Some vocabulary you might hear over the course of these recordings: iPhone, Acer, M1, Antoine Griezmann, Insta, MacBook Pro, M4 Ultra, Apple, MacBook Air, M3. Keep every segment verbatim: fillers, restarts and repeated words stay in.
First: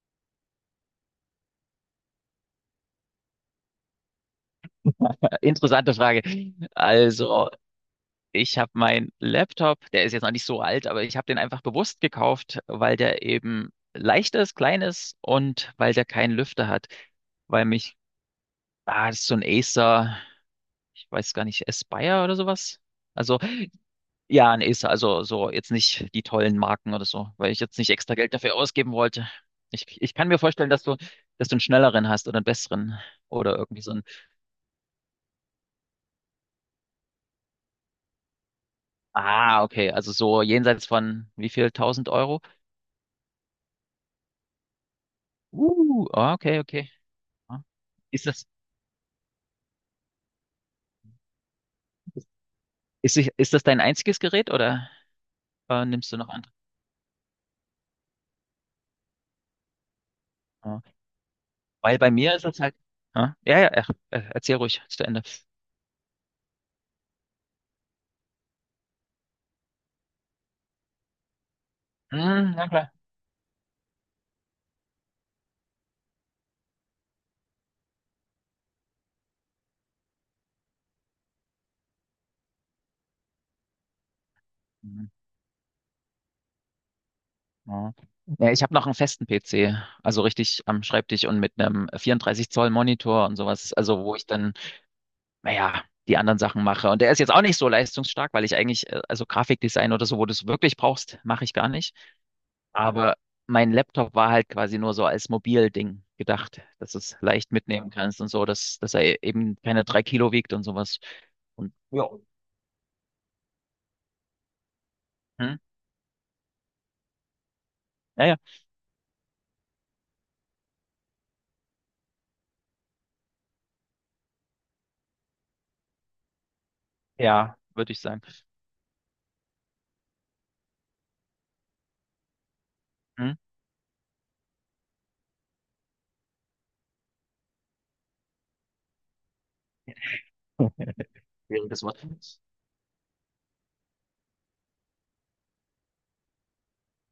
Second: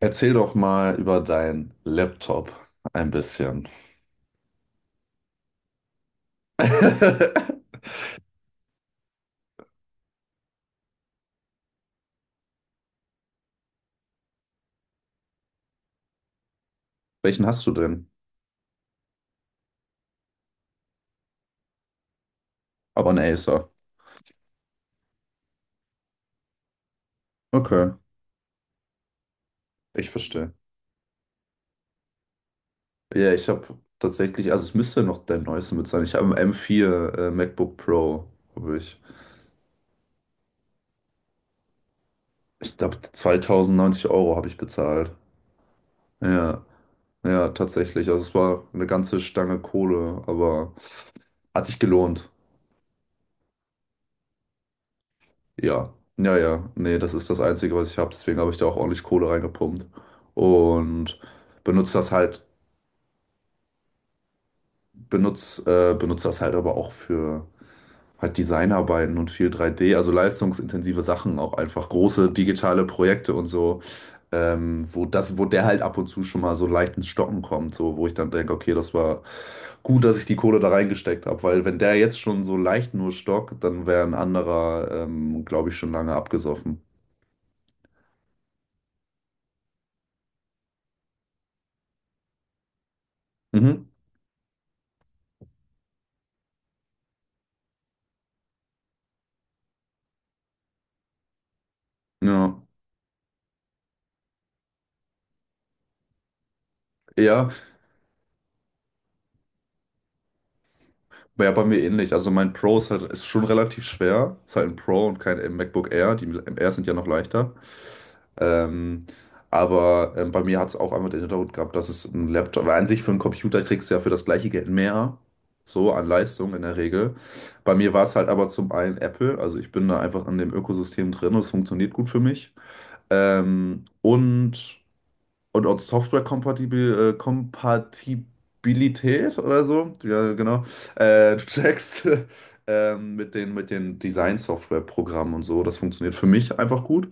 Erzähl doch mal über deinen Laptop ein bisschen. Interessante Frage. Also, ich habe meinen Laptop, der ist jetzt noch nicht so alt, aber ich habe den einfach bewusst gekauft, weil der eben leicht ist, klein ist und weil der keinen Lüfter hat. Welchen Weil hast du mich, denn? ah, das ist so ein Acer, ich weiß gar nicht, Aspire oder sowas. Aber ein Also, Acer. ja, ein Acer, also so jetzt nicht die tollen Marken oder so, weil ich jetzt nicht Okay, extra Geld dafür ausgeben wollte. Ich, ich ich kann mir verstehe. vorstellen, dass du, dass du einen schnelleren hast oder einen besseren Ja, ich oder habe irgendwie so ein, tatsächlich, also es müsste noch der neueste mit sein. Ich habe einen m vier äh, MacBook Pro, habe ich. ah, okay, also so jenseits von wie viel, tausend Euro? Ich glaube, zweitausendneunzig Euro habe ich bezahlt. Uh, ah, okay, Ja, okay. ja, Ah. tatsächlich. Also Ist es das, war eine ganze Stange Kohle, aber hat sich gelohnt. ist, ich- ist das dein einziges Gerät oder äh, Ja, nimmst du noch ja, andere? ja. Nee, das ist das Einzige, was ich habe. Deswegen habe ich da auch ordentlich Kohle reingepumpt. Ah. Und benutze Weil das bei mir halt, ist das halt. Ah, ja, ja, ach, äh, erzähl ruhig zu Ende. benutze, äh, benutze das halt aber auch für halt Designarbeiten und viel drei D, also leistungsintensive Sachen, auch einfach große Hm, na digitale klar. Projekte und so, ähm, wo das, wo der halt ab und zu schon mal so leicht ins Stocken kommt, so wo ich dann denke, okay, das war gut, dass ich die Kohle da reingesteckt habe, weil wenn der jetzt schon so leicht nur stockt, dann wäre ein anderer, Hm, ähm, glaube ich, schon lange abgesoffen. ja, ja, ich habe noch einen festen P C, also richtig am Schreibtisch und mit einem vierunddreißig Zoll Monitor und sowas, Mhm. also wo ich dann, naja, die anderen Sachen mache. Und der ist jetzt auch nicht so leistungsstark, weil ich eigentlich, äh, also Grafikdesign oder so, wo du es wirklich brauchst, mache ich gar nicht. Ja. Aber mein Laptop war halt quasi nur so als Mobilding gedacht, dass du es Ja, leicht mitnehmen kannst und so, dass, dass er eben keine drei Kilo wiegt und sowas. ja, bei Und mir ja, ähnlich. Also mein Pro ist halt, ist schon relativ schwer. Ist halt ein Pro und kein hm? MacBook Air. Die Air sind ja noch leichter. Ja, ja, Ähm, aber ähm, bei mir hat es auch einfach den Hintergrund gehabt, dass es ein Laptop, weil an sich für einen Computer kriegst du ja für das gleiche Geld mehr, so an Leistung in der Regel. ja, Bei mir würde ich war es sagen. halt aber zum einen Apple, also ich bin da einfach in dem Ökosystem drin und es funktioniert gut für mich. Hm? Ähm, und und auch Software-Kompatibil, äh, Kompatibilität oder so, ja genau, äh, du Schwieriges Wort. checkst ähm, mit den, mit den Design-Software-Programmen und so. Das funktioniert für mich einfach gut.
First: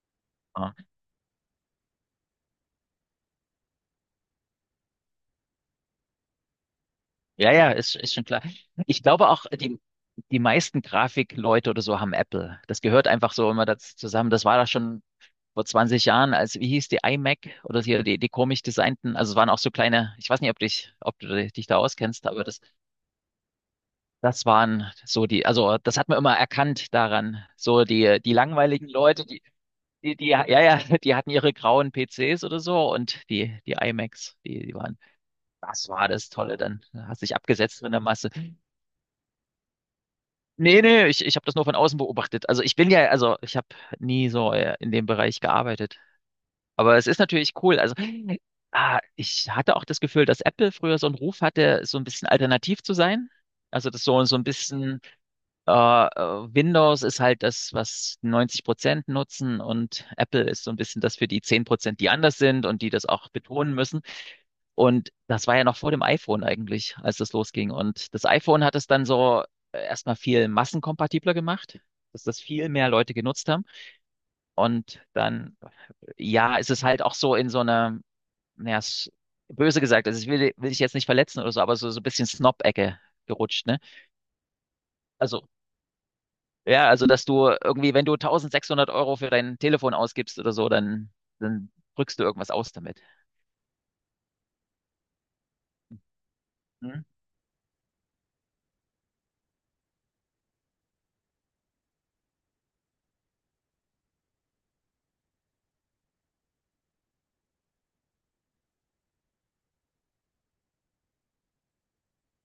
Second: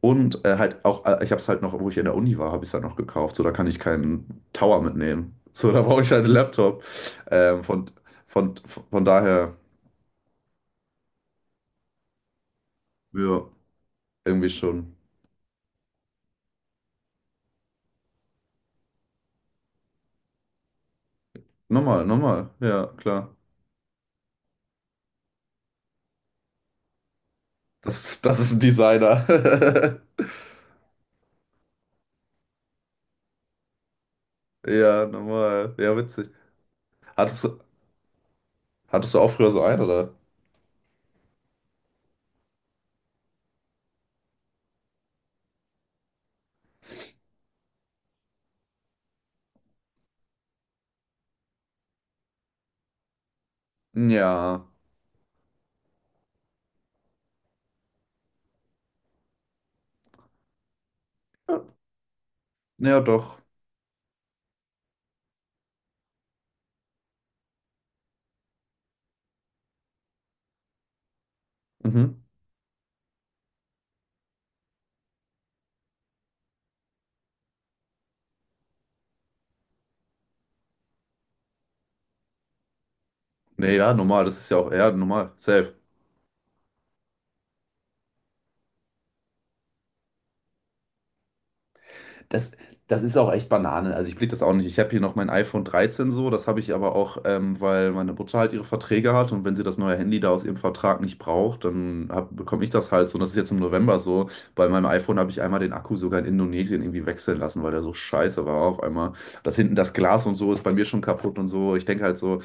Und äh, Ah. halt auch, äh, ich habe es halt noch, wo ich in der Uni war, habe ich es halt noch gekauft. So, da kann ich keinen Tower mitnehmen. So, da brauche ich halt einen Laptop. Ja, Ähm, ja, von, ist, ist schon klar. von, Ich von glaube auch, daher, die, die meisten Grafikleute oder so haben Apple. Das gehört einfach ja, so immer dazu zusammen. Das irgendwie war da schon. schon vor zwanzig Jahren, als, wie hieß die iMac oder hier die, die komisch designten, also es waren auch so kleine, ich weiß nicht, ob dich, ob du dich da Normal, auskennst, aber normal, das, ja, klar. das waren so die, also das hat man immer erkannt daran. So Das, die, die das ist ein langweiligen Leute, Designer. die, die, die, ja, ja, die hatten ihre grauen P Cs oder so und die, die iMacs, die, die waren, Ja, normal. das Ja, war witzig. das Tolle, dann hast du dich Hattest du, abgesetzt in der Masse. hattest du auch früher so einen, oder? Nee, nee, ich, ich habe das nur von außen beobachtet. Also ich bin ja, also ich habe nie so äh, in dem Bereich gearbeitet. Aber es ist natürlich cool. Also ah, ich hatte auch das Gefühl, dass Apple früher so einen Ruf hatte, so ein bisschen alternativ zu sein. Also das so, so ein Ja. bisschen. Äh, äh, Windows ist halt das, was neunzig Prozent nutzen und Apple ist so ein bisschen das für die zehn Prozent, die anders sind und die Ja, das auch doch. betonen müssen. Und das war ja noch vor dem iPhone eigentlich, als das losging. Und das iPhone hat es dann so äh, erstmal viel massenkompatibler gemacht, Mhm. dass das viel mehr Leute genutzt haben. Und dann, ja, ist es halt auch so in so einer, naja, s- böse gesagt, also ich will, will ich jetzt nicht verletzen oder so, aber so, so ein bisschen Snob-Ecke gerutscht, Nee, ne? ja, normal. Das ist ja auch, ja, normal. Also Safe. ja, also dass du irgendwie, wenn du tausendsechshundert Euro für dein Telefon ausgibst oder so, dann, dann drückst du irgendwas Das, aus damit. das ist auch echt Banane. Also ich blick das auch nicht. Ich habe hier noch mein iPhone dreizehn so. Das habe ich aber Hm? auch, ähm, weil meine Mutter halt ihre Verträge hat. Und wenn sie das neue Handy da aus ihrem Vertrag nicht braucht, dann hab, bekomme ich das halt so. Und das ist jetzt im November so. Bei meinem iPhone habe ich einmal den Akku sogar in Indonesien irgendwie wechseln lassen, weil der so scheiße war auf einmal. Das hinten, das Glas und so ist bei mir schon kaputt und so. Ich denke halt so,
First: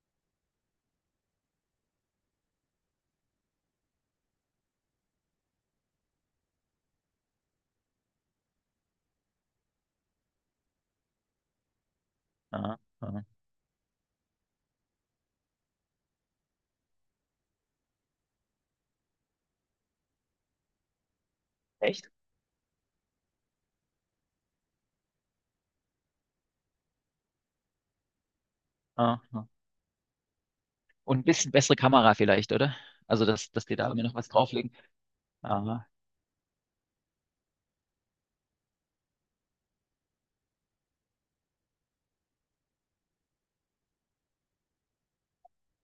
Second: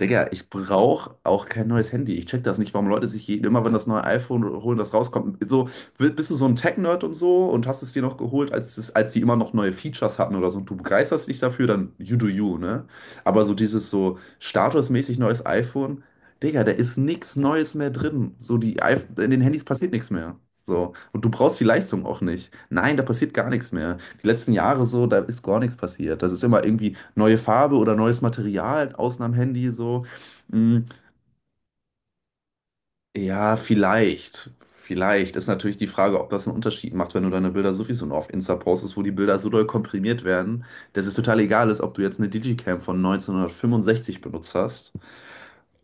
Digga, ich brauche auch kein neues Handy. Ich check das nicht, warum Leute sich je- immer, wenn das neue iPhone holen, das rauskommt. So, wi- bist du so ein Tech-Nerd und so und hast es dir noch geholt, als, es, als die immer noch neue Features hatten oder so und du begeisterst dich dafür, dann you do you, Aha, ne? aha. Aber so dieses so statusmäßig neues iPhone, Digga, da ist nichts Neues mehr drin. So, die iPh- in den Handys passiert nichts mehr. So, und du brauchst die Leistung Echt? auch nicht. Nein, da passiert gar nichts mehr. Die letzten Jahre so, da ist gar nichts passiert. Das ist immer irgendwie neue Farbe oder neues Material, außen am Aha. Handy so. Hm, Und ein bisschen bessere Kamera vielleicht, oder? Also, dass, ja, dass die da irgendwie noch was vielleicht. drauflegen. Vielleicht ist natürlich die Aha. Frage, ob das einen Unterschied macht, wenn du deine Bilder sowieso nur auf Insta postest, wo die Bilder so doll komprimiert werden, dass es total egal ist, ob du jetzt eine Digicam von neunzehnhundertfünfundsechzig benutzt hast.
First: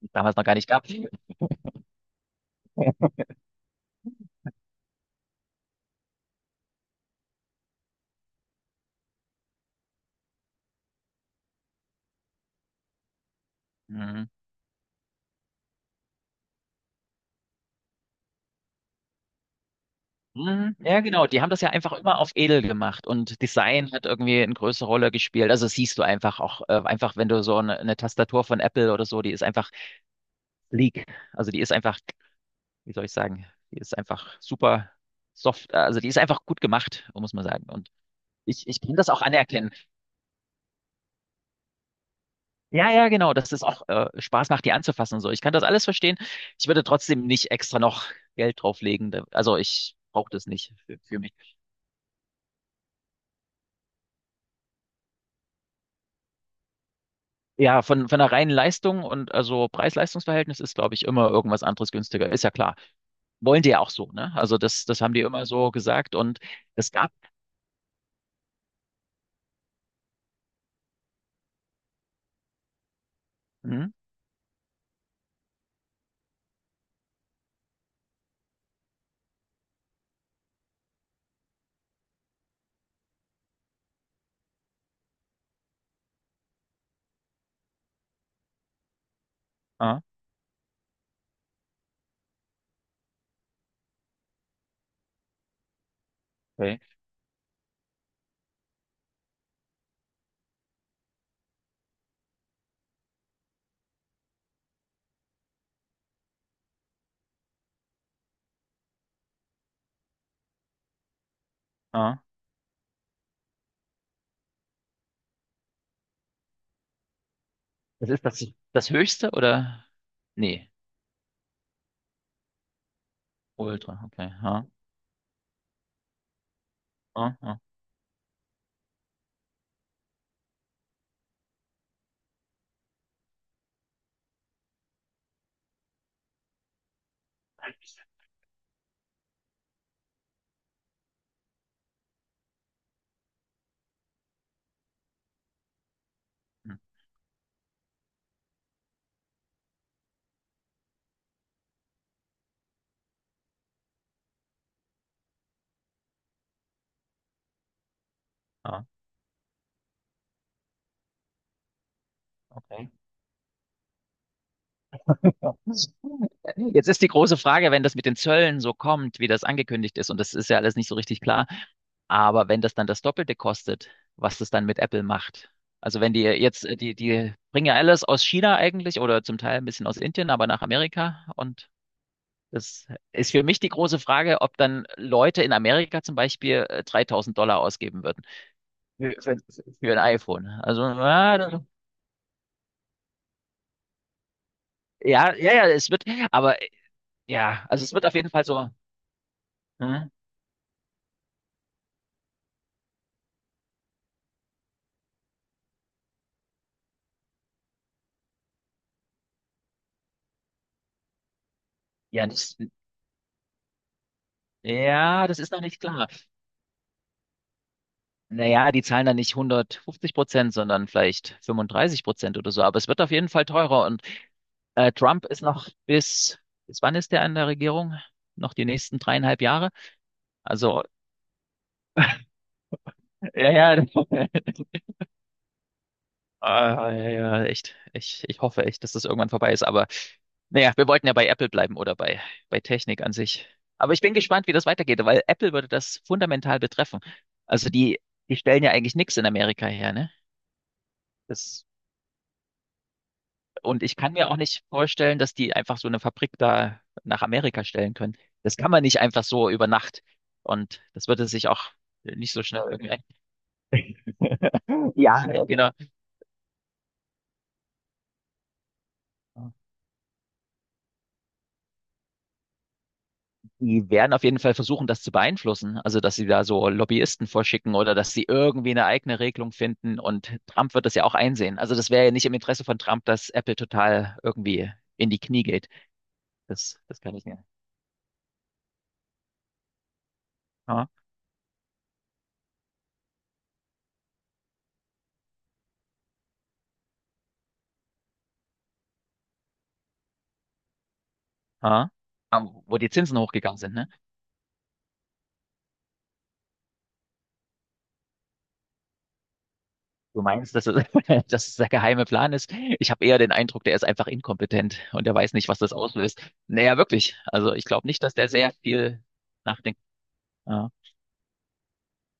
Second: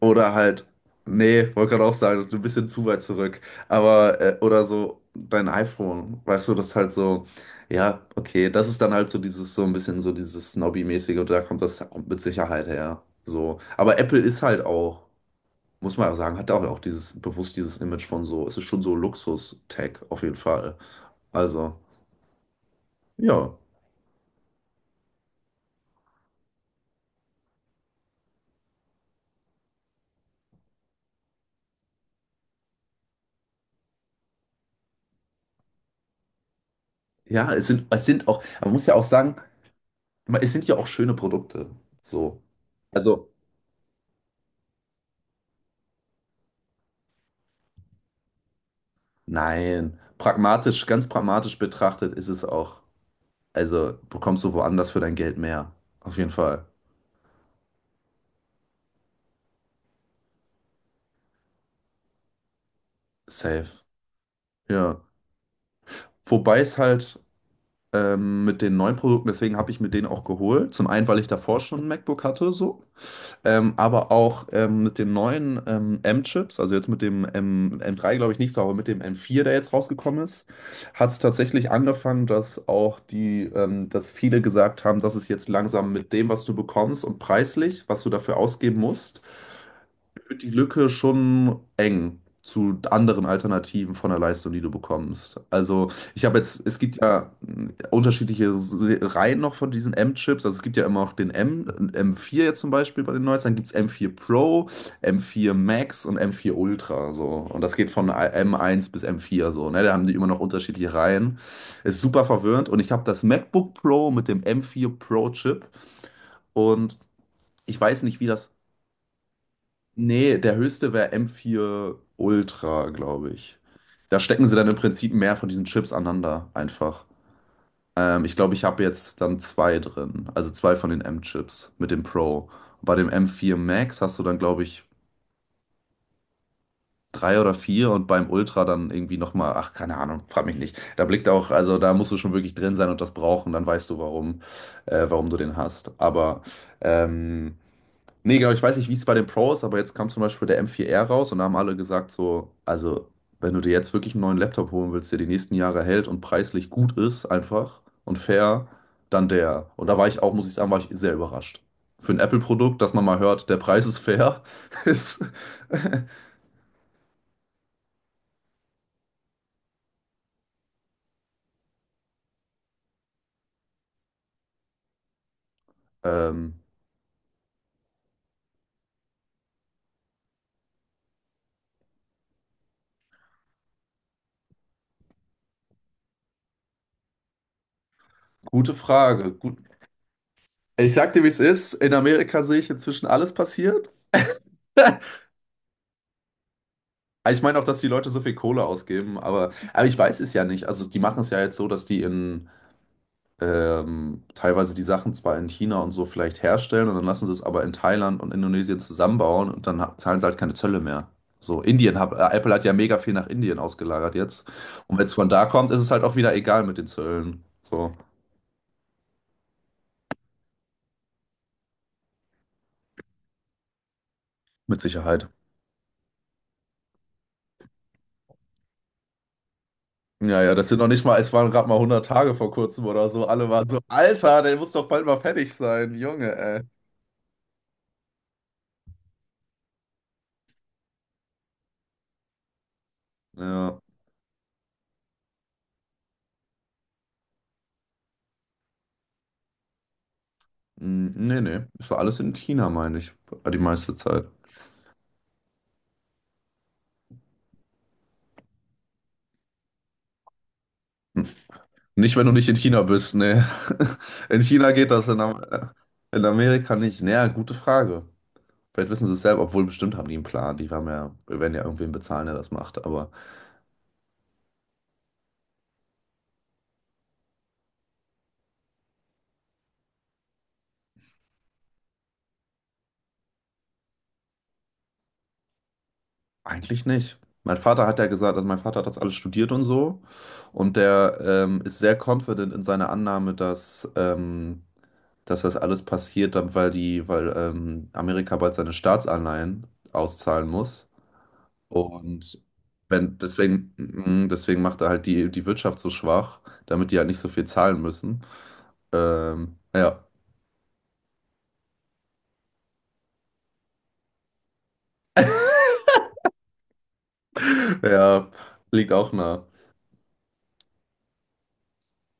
Oder Damals noch gar halt, nicht gab. nee, wollte gerade auch sagen, ein bisschen zu weit zurück. Aber, äh, oder so dein iPhone, weißt du, das ist halt so, ja, okay, das ist dann halt so dieses, so ein bisschen so dieses Snobby-mäßige, und da kommt das mit Sicherheit her. So. Aber Apple Mhm. ist halt auch, muss man auch sagen, hat auch, auch dieses, bewusst dieses Image von so, es ist schon so Luxus-Tech auf jeden Fall. Mhm. Ja, genau. Die haben das ja Also, einfach immer auf edel gemacht und ja. Design hat irgendwie eine größere Rolle gespielt. Also das siehst du einfach auch, äh, einfach wenn du so eine, eine Tastatur von Apple oder so, die ist einfach sleek. Also die ist einfach wie soll ich sagen, die ist einfach super soft, äh, also die ist einfach gut gemacht, muss man Ja, sagen. es sind, Und es sind auch, ich, man ich muss ja kann auch das auch sagen, anerkennen. es sind ja auch schöne Produkte. So. Ja, ja, Also, genau, dass es auch äh, Spaß macht, die anzufassen und so. Ich kann das alles verstehen. Ich würde trotzdem nicht extra noch Geld drauflegen. Da- Also ich nein, brauche das nicht pragmatisch, für, ganz für mich. pragmatisch betrachtet, ist es auch, also bekommst du woanders für dein Geld mehr. Auf jeden Fall. Ja, von, von der reinen Leistung und also Preis-Leistungs-Verhältnis ist, glaube ich, immer irgendwas anderes günstiger. Ist ja klar. Wollen die ja Safe. auch so, ne? Also das, Ja. das haben die immer so gesagt und Wobei es es gab. halt ähm, mit den neuen Produkten, deswegen habe ich mir den auch geholt. Zum einen, weil ich davor schon ein MacBook hatte, so, ähm, Hm? aber auch ähm, mit den neuen ähm, M-Chips, also jetzt mit dem M M3, glaube ich, nicht so, aber mit dem M vier, der jetzt rausgekommen ist, hat es tatsächlich angefangen, dass auch die, ähm, dass viele gesagt haben, dass es jetzt langsam mit dem, was du bekommst und preislich, was du dafür ausgeben musst, Ah, wird die Lücke schon eng zu anderen Alternativen von der Leistung, die du bekommst. Also ich habe jetzt, es okay. gibt ja mh, unterschiedliche Se- Reihen noch von diesen M-Chips. Also es gibt ja immer noch den M, M4 jetzt zum Beispiel bei den Neuesten. Dann gibt es M vier Pro, M vier Max und M vier Ultra. So. Und das geht von M eins bis M vier so. Ne? Da haben die immer noch unterschiedliche Reihen. Ist Ah. super verwirrend. Und ich habe das MacBook Pro mit dem M vier Pro Chip. Und ich weiß Das nicht, ist wie das, das. das höchste oder? Nee, der Nee, höchste wäre M vier Ultra, glaube ich. Ultra, Da okay. stecken sie Ha, dann im Prinzip mehr von diesen Chips aneinander einfach. ha, ha. Ähm, ich glaube, ich habe jetzt dann zwei drin. Also zwei von den M-Chips mit dem Pro. Bei dem M vier Max hast du dann, glaube ich, drei oder vier und beim Ultra dann irgendwie nochmal, ach, keine Ahnung, frag mich nicht. Da blickt auch, also da musst du schon wirklich drin sein und das brauchen, dann weißt du, warum, äh, warum du den hast. Aber Hm, ähm, Nee, genau, ich weiß nicht, wie es bei den Pro ist, aber jetzt kam zum Beispiel der m vier r raus und da haben alle gesagt, so, also, wenn du dir jetzt wirklich einen neuen Laptop holen willst, der die nächsten Jahre hält und preislich gut ist, einfach und fair, ha, dann der. Und da war ich auch, muss ich sagen, war ich sehr überrascht. Für ein Apple-Produkt, okay. dass man mal hört, der Preis ist fair, ist. Jetzt ist die große Frage, wenn das mit den Zöllen so kommt, wie das angekündigt ist, und das ist ja alles nicht so richtig klar, aber wenn das dann das Doppelte kostet, was das dann mit Apple macht. Also wenn die Ähm, jetzt, äh, die, die bringen ja alles aus China eigentlich oder zum Teil ein bisschen aus Indien, aber nach Amerika. Und das ist für mich die große Frage, ob dann Leute in Amerika zum Beispiel äh, dreitausend Dollar ausgeben gute für, Frage. für, Gut. für ein iPhone. Also, Ich sag dir, wie ja, es das, ist. In Amerika sehe ich inzwischen alles passiert. ja, ja, ja, es wird, aber äh, Ich meine auch, ja, dass also die es wird Leute auf so jeden viel Fall Kohle so. ausgeben, aber, aber ich Hm? weiß es ja nicht. Also, die machen es ja jetzt so, dass die in, ähm, teilweise die Sachen zwar in China und so vielleicht herstellen und dann lassen sie es aber in Thailand und Indonesien zusammenbauen und dann ha- zahlen sie halt keine Zölle mehr. So, Indien, hat Ja, äh, Apple das, hat ja mega viel nach Indien ausgelagert jetzt. Und wenn es ja, von das da ist noch kommt, ist nicht es halt klar. auch wieder egal mit den Zöllen. So, Naja, die zahlen dann nicht hundertfünfzig Prozent, sondern vielleicht fünfunddreißig Prozent oder so. Aber es wird auf jeden Fall teurer. Und mit äh, Trump Sicherheit. ist noch bis, bis wann ist der an der Regierung? Noch die nächsten dreieinhalb Jahre? Ja, ja, das sind Also, noch nicht mal, es waren gerade mal hundert Tage vor kurzem oder so. Alle ja, waren so, ja, Alter, der muss doch bald mal fertig sein, Junge, ey. ah, ja, ja, ja, echt. Ich, ich hoffe echt, dass das irgendwann vorbei ist. Aber naja, wir wollten ja bei Apple bleiben oder bei, bei Technik an sich. Ja, Aber ich bin gespannt, wie das weitergeht, weil Apple würde das fundamental betreffen. Also die, die stellen ja eigentlich nichts in Amerika her, ne? mm, nee, nee, Das, ist war alles in China, meine ich, die und meiste ich kann Zeit. mir auch nicht vorstellen, dass die einfach so eine Fabrik da nach Amerika stellen können. Das kann man nicht einfach so über Nacht. Und das würde sich auch Nicht, wenn du nicht so nicht in schnell China irgendwie. bist, ne. In China geht das, in, Ja, Am äh, genau. in Amerika nicht. Naja, gute Frage. Vielleicht wissen sie es selber, obwohl bestimmt haben die einen Plan. Die haben ja, werden ja irgendwen bezahlen, der das macht. Aber Die werden auf jeden Fall versuchen, das zu beeinflussen. Also, dass sie da so Lobbyisten vorschicken oder dass sie irgendwie eine eigene Regelung finden. Und Trump wird das ja auch einsehen. Also, das wäre ja nicht im Interesse von Trump, dass Apple total irgendwie in die Knie geht. Das, eigentlich das kann nicht. ich nicht. Mein Vater hat ja gesagt, also mein Vater hat das alles studiert und so. Und Ha, der ähm, ist sehr confident in seiner Annahme, dass, ähm, dass das alles passiert, dann weil die, weil ähm, Amerika bald seine Staatsanleihen auszahlen muss. ha. Und Ah, wo die wenn, Zinsen hochgegangen deswegen, sind, ne? mm, deswegen macht er halt die, die Wirtschaft so schwach, damit die halt nicht so viel zahlen müssen. Ähm, ja. Du meinst, dass es, dass es der geheime Plan ist? Ich habe eher den Eindruck, der ist einfach inkompetent und der weiß nicht, was das auslöst. Naja, wirklich. Also ich glaube nicht, dass Ja, der sehr liegt viel auch nah. nachdenkt. Ja.